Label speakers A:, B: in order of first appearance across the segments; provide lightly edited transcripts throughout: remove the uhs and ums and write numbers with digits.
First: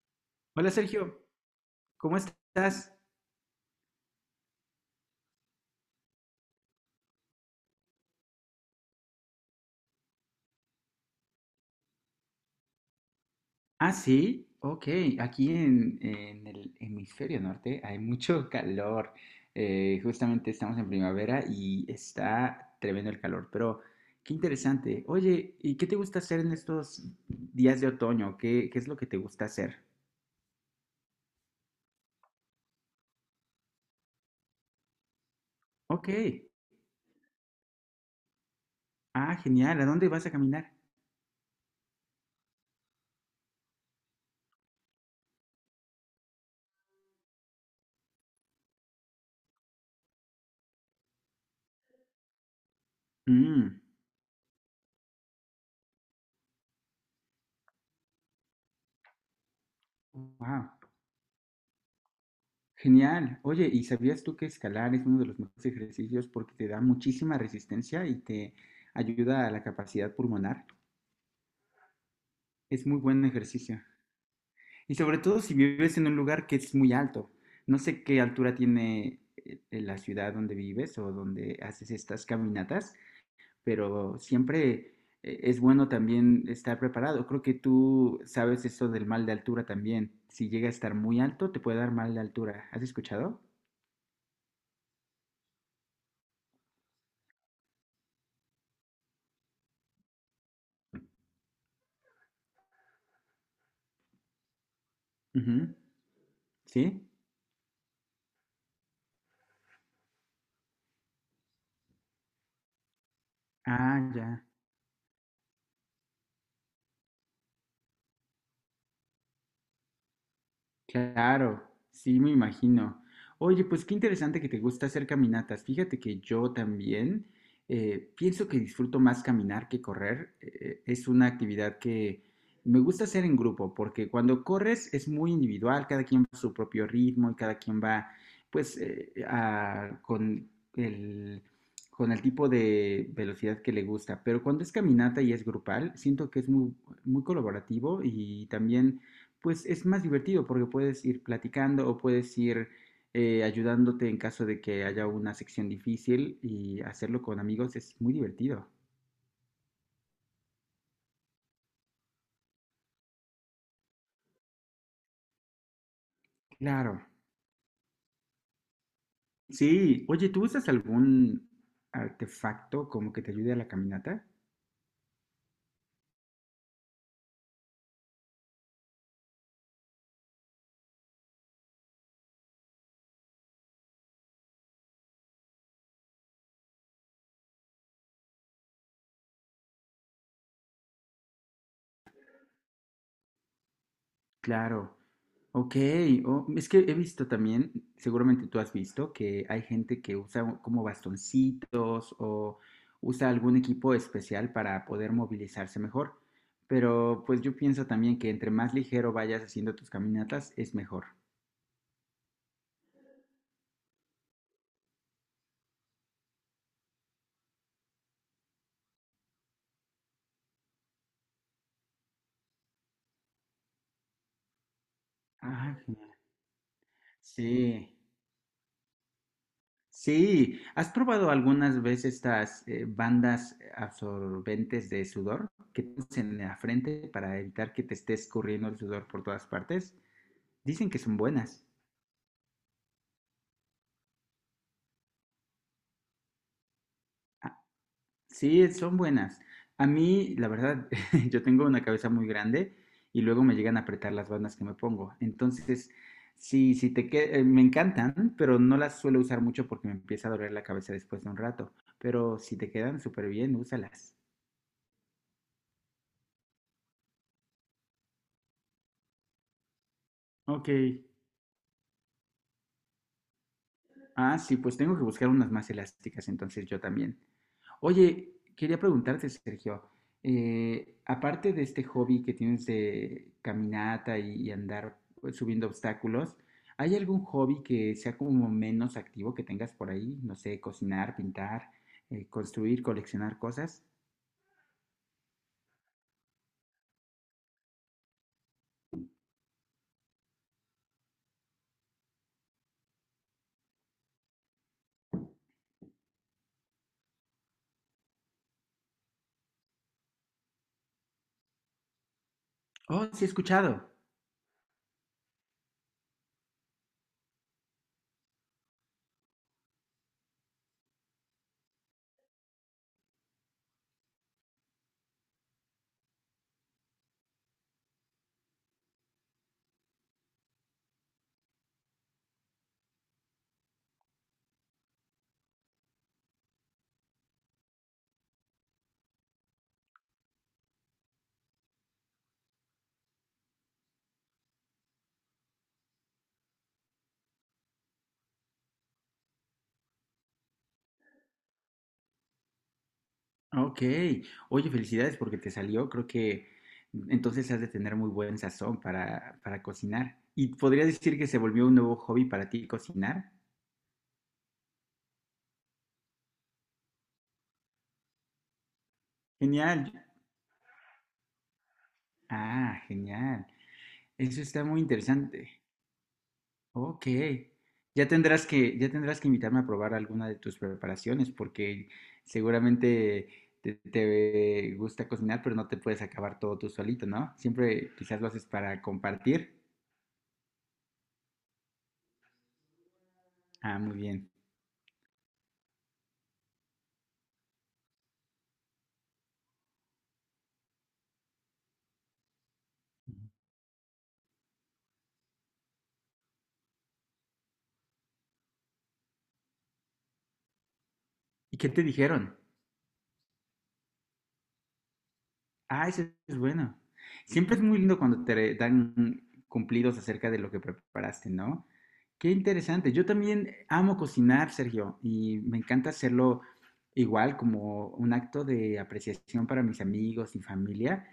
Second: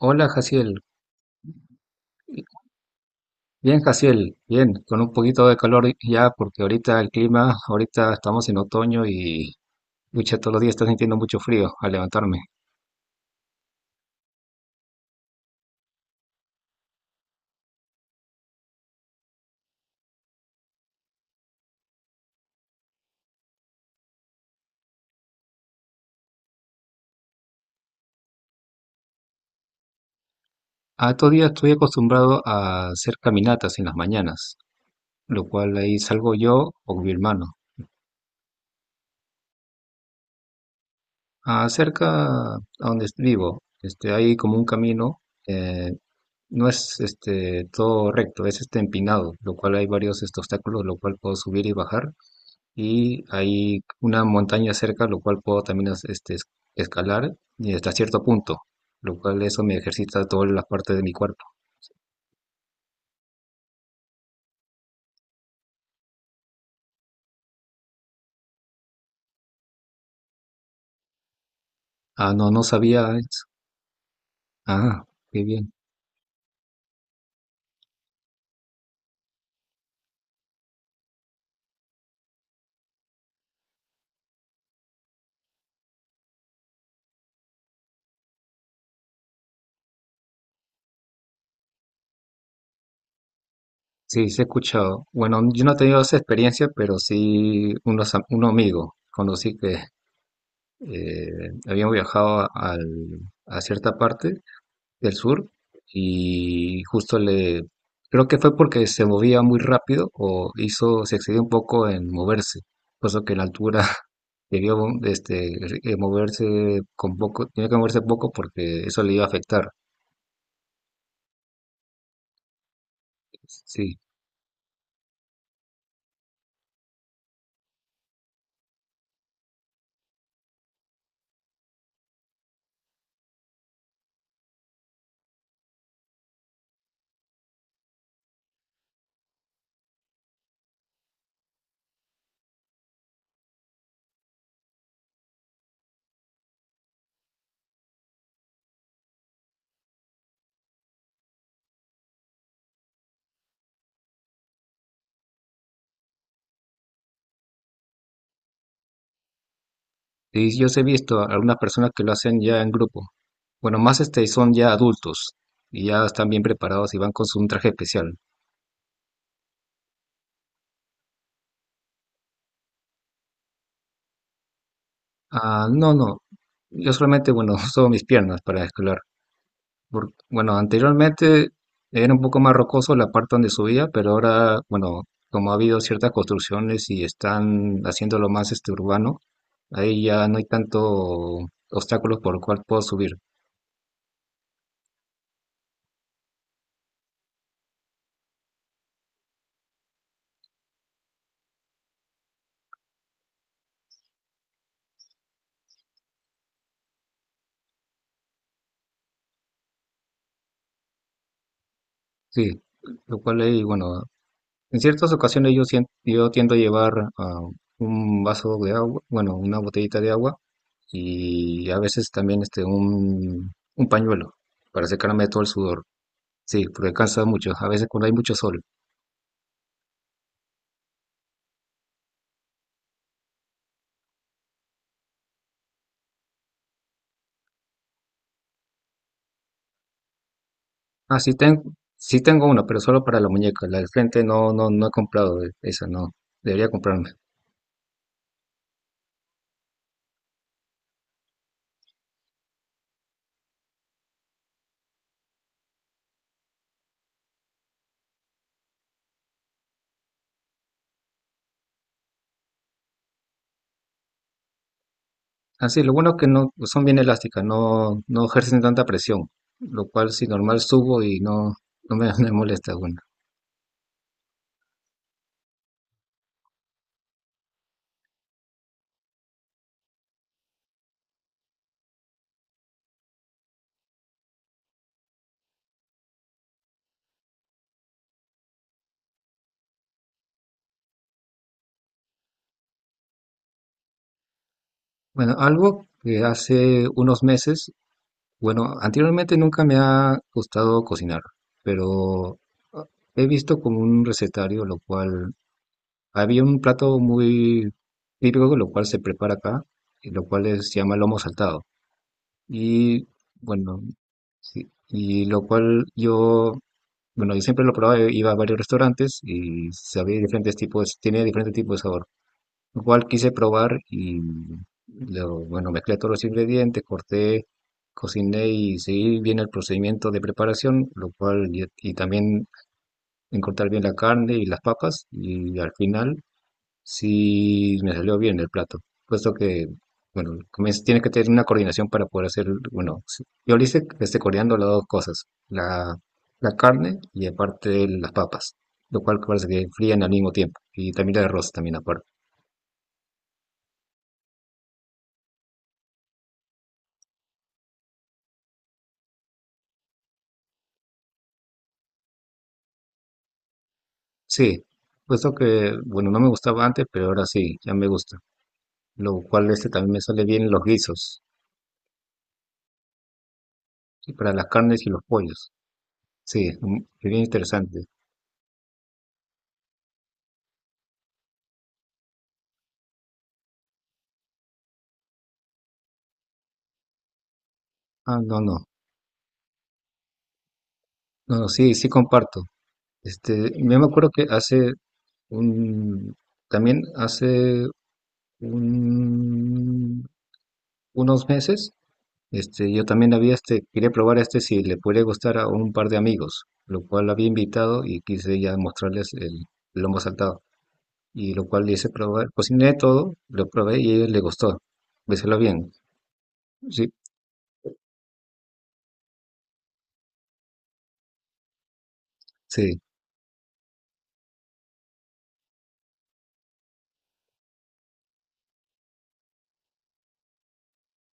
A: Hola,
B: Hola
A: Jaciel.
B: Sergio, ¿cómo estás?
A: Bien, Jaciel, bien, con un poquito de calor ya, porque ahorita el clima, ahorita estamos en otoño y lucha todos los días está sintiendo mucho frío al levantarme.
B: Ah, sí, ok. Aquí en el hemisferio norte hay mucho calor. Justamente estamos en primavera y está tremendo el calor, pero qué interesante. Oye, ¿y qué te gusta hacer en estos días de otoño? ¿Qué es lo que te gusta hacer?
A: A estos días estoy acostumbrado a hacer caminatas en las mañanas, lo cual ahí
B: Ok.
A: salgo yo o mi hermano.
B: Ah, genial. ¿A dónde vas a caminar?
A: Ah, cerca a donde vivo, hay como un camino, eh, no es este, todo recto, es este empinado, lo cual hay varios obstáculos, lo cual puedo subir y bajar y
B: Mm,
A: hay una montaña cerca, lo cual puedo también escalar y hasta cierto punto, lo cual eso me ejercita todas las
B: wow.
A: partes de mi cuerpo.
B: Genial. Oye, ¿y sabías tú que escalar es uno de los mejores ejercicios porque te da muchísima resistencia y te ayuda a la capacidad pulmonar?
A: Ah, no, no
B: Es muy
A: sabía
B: buen
A: eso.
B: ejercicio. Y
A: Ah,
B: sobre todo
A: qué
B: si
A: bien.
B: vives en un lugar que es muy alto. No sé qué altura tiene la ciudad donde vives o donde haces estas caminatas, pero siempre es bueno también estar preparado. Creo que tú sabes eso del mal de altura también. Si llega a estar muy alto, te puede dar mal de altura. ¿Has escuchado?
A: Sí, sí he escuchado. Bueno, yo no he tenido esa experiencia, pero sí un amigo conocí que eh, habían viajado a cierta parte del sur
B: Ujú.
A: y
B: ¿Sí?
A: justo le, creo que fue porque se movía muy rápido o hizo, se excedió un poco en moverse, puesto que la altura
B: Ah, ya,
A: debió este, moverse con poco, tenía que moverse poco porque eso le iba a afectar.
B: claro, sí, me imagino. Oye, pues qué
A: Sí,
B: interesante que te gusta hacer caminatas. Fíjate que yo también pienso que disfruto más caminar que correr. Es una actividad que me gusta hacer en grupo, porque cuando corres es muy individual, cada quien va a su propio ritmo y cada quien va, pues, con el tipo de velocidad que le gusta. Pero cuando es caminata y es grupal, siento que es muy colaborativo y también pues es más divertido porque puedes ir platicando o puedes ir ayudándote en caso de que haya una sección difícil y hacerlo con amigos es muy divertido.
A: y yo os he visto a algunas personas que lo hacen ya en grupo. Bueno, más este son ya adultos y ya están bien preparados y
B: Claro.
A: van con su, un traje especial.
B: Sí. Oye, ¿tú usas algún artefacto como que te ayude a la caminata?
A: Ah, no, no, yo solamente, bueno, uso mis piernas para escalar. Por- bueno, anteriormente era un poco más rocoso la parte donde subía, pero ahora, bueno, como ha habido ciertas construcciones y están haciéndolo más este urbano, ahí ya no hay tanto obstáculos por el cual puedo subir.
B: Claro. Ok, oh, es que he visto también, seguramente tú has visto, que hay gente que usa como bastoncitos o usa algún equipo especial para poder movilizarse mejor. Pero pues yo pienso también que entre más ligero vayas haciendo tus caminatas es mejor.
A: Sí, lo cual ahí, bueno, en ciertas ocasiones yo, yo tiendo a llevar ah, un vaso de agua, bueno, una botellita de agua y a veces también un pañuelo para secarme todo el
B: Ah,
A: sudor.
B: genial.
A: Sí, porque cansa mucho, a veces
B: Sí,
A: cuando hay mucho sol.
B: sí. ¿Has probado algunas veces estas bandas absorbentes de sudor que pones en la frente para evitar que te esté escurriendo el sudor por todas partes? Dicen que son
A: Ah, sí, ten-
B: buenas.
A: sí tengo una, pero solo para la muñeca. La del frente no, no, no he comprado esa, no. Debería comprarme.
B: Sí, son buenas. A mí, la verdad, yo tengo una cabeza muy grande y luego me llegan a apretar las bandas que me pongo. Entonces, sí, me encantan, pero no las suelo usar mucho porque me empieza a doler la cabeza después de un rato. Pero si te quedan súper bien, úsalas.
A: Ah, sí. Lo bueno es que no pues son bien elásticas, no, no ejercen tanta presión, lo cual si normal
B: Ok.
A: subo y no, no me, me molesta. Bueno.
B: Ah, sí, pues tengo que buscar unas más elásticas, entonces yo también. Oye, quería preguntarte, Sergio, aparte de este hobby que tienes de caminata y andar pues, subiendo obstáculos, ¿hay algún hobby que sea como menos activo que tengas por ahí? No sé, cocinar, pintar, construir, coleccionar cosas.
A: Bueno, algo que hace unos meses, bueno, anteriormente nunca me ha gustado cocinar, pero ah, he visto como un recetario, lo cual había un plato muy típico, lo cual se prepara acá, y lo cual se llama lomo saltado. Y
B: Oh, sí, he
A: bueno,
B: escuchado.
A: sí, y lo cual yo, bueno, yo siempre lo probaba, iba a varios restaurantes y sabía diferentes tipos, tenía diferentes tipos de sabor. Lo cual quise probar y bueno, mezclé todos los ingredientes, corté, cociné y seguí bien el procedimiento de preparación, lo cual, y también en cortar bien la carne y las papas y al final sí, me salió bien el plato, puesto que, bueno, tiene que tener una coordinación para poder hacer, bueno, sí. Yo lo hice coordinando las dos cosas, la carne y aparte las papas, lo cual parece que frían al mismo tiempo, y también el arroz también aparte.
B: Ok. Oye, felicidades porque te salió. Creo que entonces has de tener muy buen sazón para cocinar. ¿Y podrías decir que se volvió un nuevo hobby para ti cocinar?
A: Sí, puesto que, bueno, no me gustaba antes, pero ahora sí, ya me gusta, lo cual este
B: Genial.
A: también me sale bien los guisos,
B: Ah, genial.
A: y para
B: Eso
A: las
B: está muy
A: carnes y los pollos.
B: interesante.
A: Sí, mm,
B: Ok.
A: bien interesante.
B: Ya tendrás que invitarme a probar alguna de tus preparaciones, porque seguramente te gusta cocinar, pero no te puedes acabar todo tú solito, ¿no? Siempre
A: Ah,
B: quizás lo
A: no,
B: haces
A: no,
B: para compartir.
A: no, no, sí, sí comparto. Este, yo
B: Ah,
A: me
B: muy
A: acuerdo que
B: bien.
A: un- también un- unos meses, este, yo también había este, quería probar este si le podría gustar a un par de amigos, lo cual había invitado y quise ya mostrarles el lomo saltado. Y lo
B: ¿Y
A: cual
B: qué
A: le
B: te
A: hice probar,
B: dijeron?
A: cociné todo, lo probé y a ellos les gustó. Béselo bien.
B: Ah, ese es bueno.
A: Sí,
B: Siempre es muy lindo cuando te dan cumplidos acerca de lo que preparaste, ¿no? Qué
A: sí.
B: interesante. Yo también amo cocinar, Sergio, y me encanta hacerlo igual como un acto de apreciación para mis amigos y familia.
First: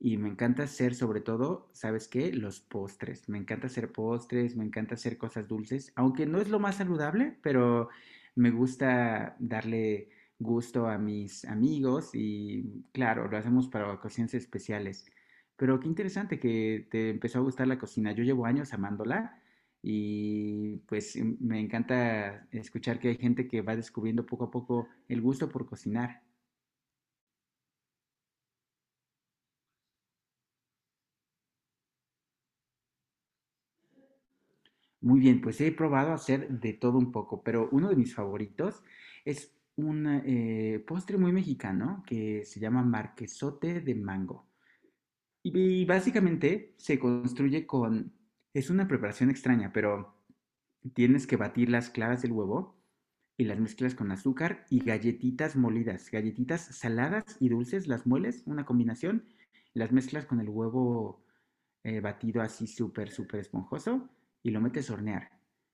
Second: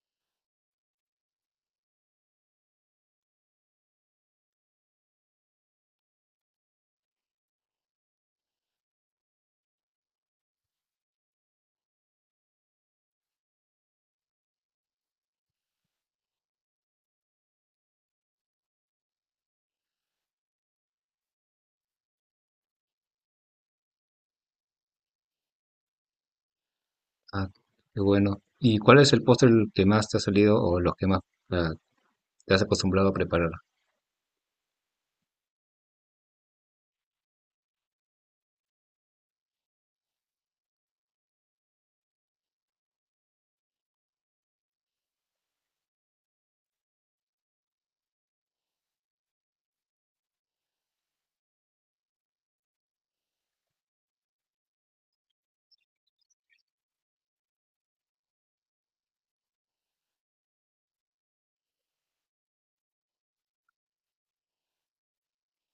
B: Y me encanta hacer, sobre todo, ¿sabes qué? Los postres. Me encanta hacer postres, me encanta hacer cosas dulces, aunque no es lo más saludable, pero me gusta darle gusto a mis amigos y claro, lo hacemos para ocasiones especiales. Pero qué interesante que te empezó a gustar la cocina. Yo llevo años amándola y pues me encanta escuchar que hay gente que va descubriendo poco a poco el gusto por cocinar.
A: Ah, qué bueno. ¿Y cuál es el postre el que más te ha salido o los que más ah, te has acostumbrado a preparar?
B: Muy bien, pues he probado hacer de todo un poco, pero uno de mis favoritos es un postre muy mexicano que se llama marquesote de mango. Y básicamente es una preparación extraña, pero tienes que batir las claras del huevo y las mezclas con azúcar y galletitas molidas, galletitas saladas y dulces, las mueles, una combinación, las mezclas con el huevo batido así súper esponjoso y lo metes a hornear.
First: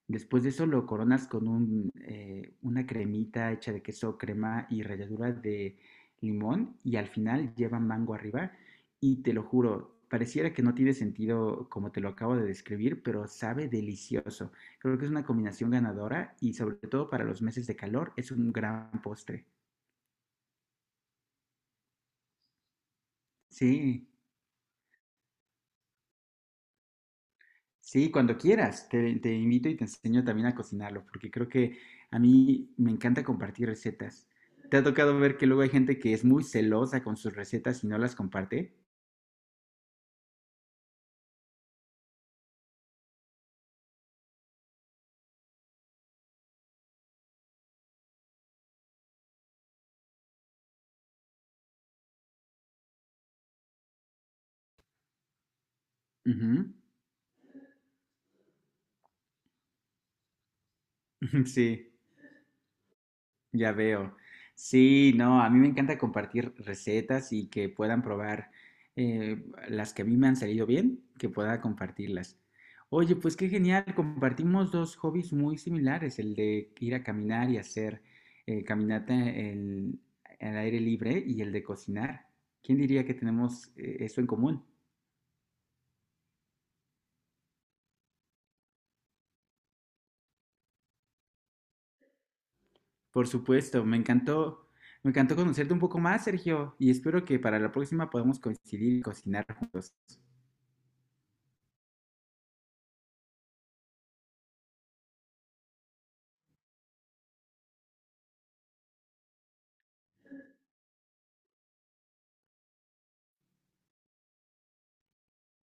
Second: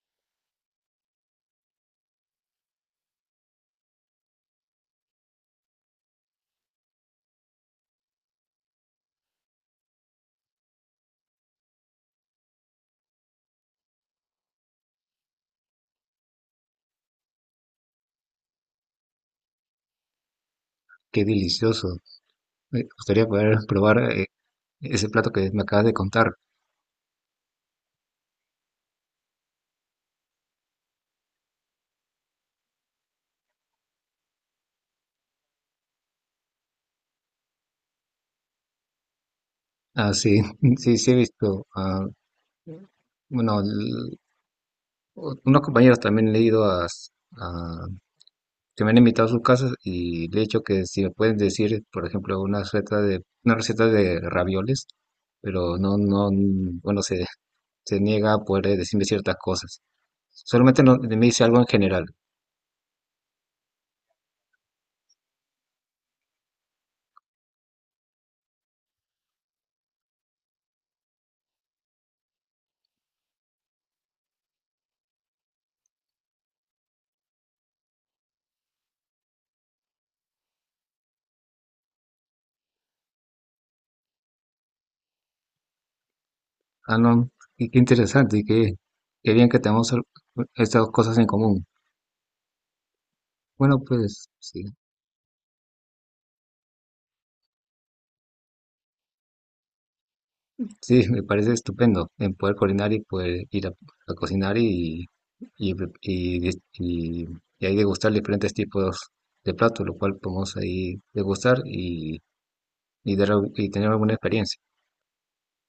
B: Después de eso lo coronas con una cremita hecha de queso, crema y ralladura de limón y al final lleva mango arriba y te lo juro, pareciera que no tiene sentido como te lo acabo de describir, pero sabe delicioso. Creo que es una combinación ganadora y sobre todo para los meses de calor es un gran postre.
A: Qué delicioso. Me gustaría poder
B: Sí.
A: probar ese plato que me acabas de contar.
B: Sí, cuando quieras, te invito y te enseño también a cocinarlo, porque creo que a mí me encanta compartir recetas. ¿Te ha tocado ver que luego hay gente que es muy celosa con sus recetas y no las comparte?
A: Ah, sí, sí, sí he visto. Ah, bueno, unos compañeros también le he ido a- que me han invitado a sus casas y le he dicho que si me pueden decir, por ejemplo, una receta de ravioles, pero no,
B: Ujú,
A: bueno, se niega a poder decirme ciertas cosas. Solamente me dice algo en
B: sí.
A: general.
B: Ya veo. Sí, no, a mí me encanta compartir recetas y que puedan probar eh, las que a mí me han salido bien, que pueda compartirlas. Oye, pues qué genial, compartimos dos hobbies muy similares, el de ir a caminar y hacer eh, caminata en- al aire libre y el de cocinar. ¿Quién diría que tenemos eso en común?
A: Ah, no, y qué interesante y qué, qué bien que tenemos estas cosas en común.
B: Por
A: Bueno,
B: supuesto,
A: pues, sí.
B: me encantó conocerte un poco más, Sergio, y espero que para la próxima podamos coincidir y cocinar juntos.
A: Sí, me parece estupendo en poder coordinar y poder ir a cocinar y, y, dis- y- y ahí degustar diferentes tipos de platos, lo cual podemos ahí degustar y, y tener alguna experiencia.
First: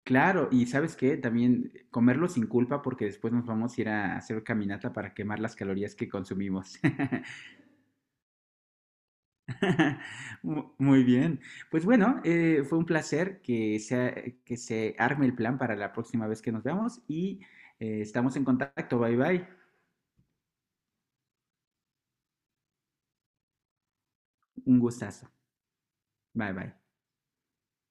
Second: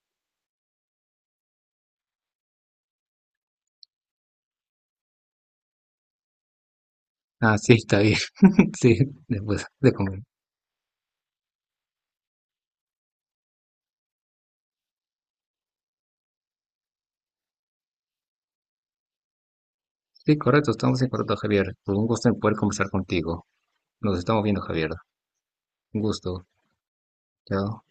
B: Claro, y ¿sabes qué? También comerlo sin culpa porque después nos vamos a ir a hacer caminata para quemar las calorías que consumimos.
A: Ah, sí, está bien. Sí, después de comer.
B: Muy bien. Pues bueno, fue un placer que sea, que se arme el plan para la próxima vez que nos veamos y estamos en contacto. Bye bye.
A: Sí, correcto, estamos en correcto, Javier. Pues un gusto en poder conversar contigo. Nos estamos viendo,
B: Un
A: Javier.
B: gustazo.
A: Un gusto.
B: Bye bye.
A: Chao.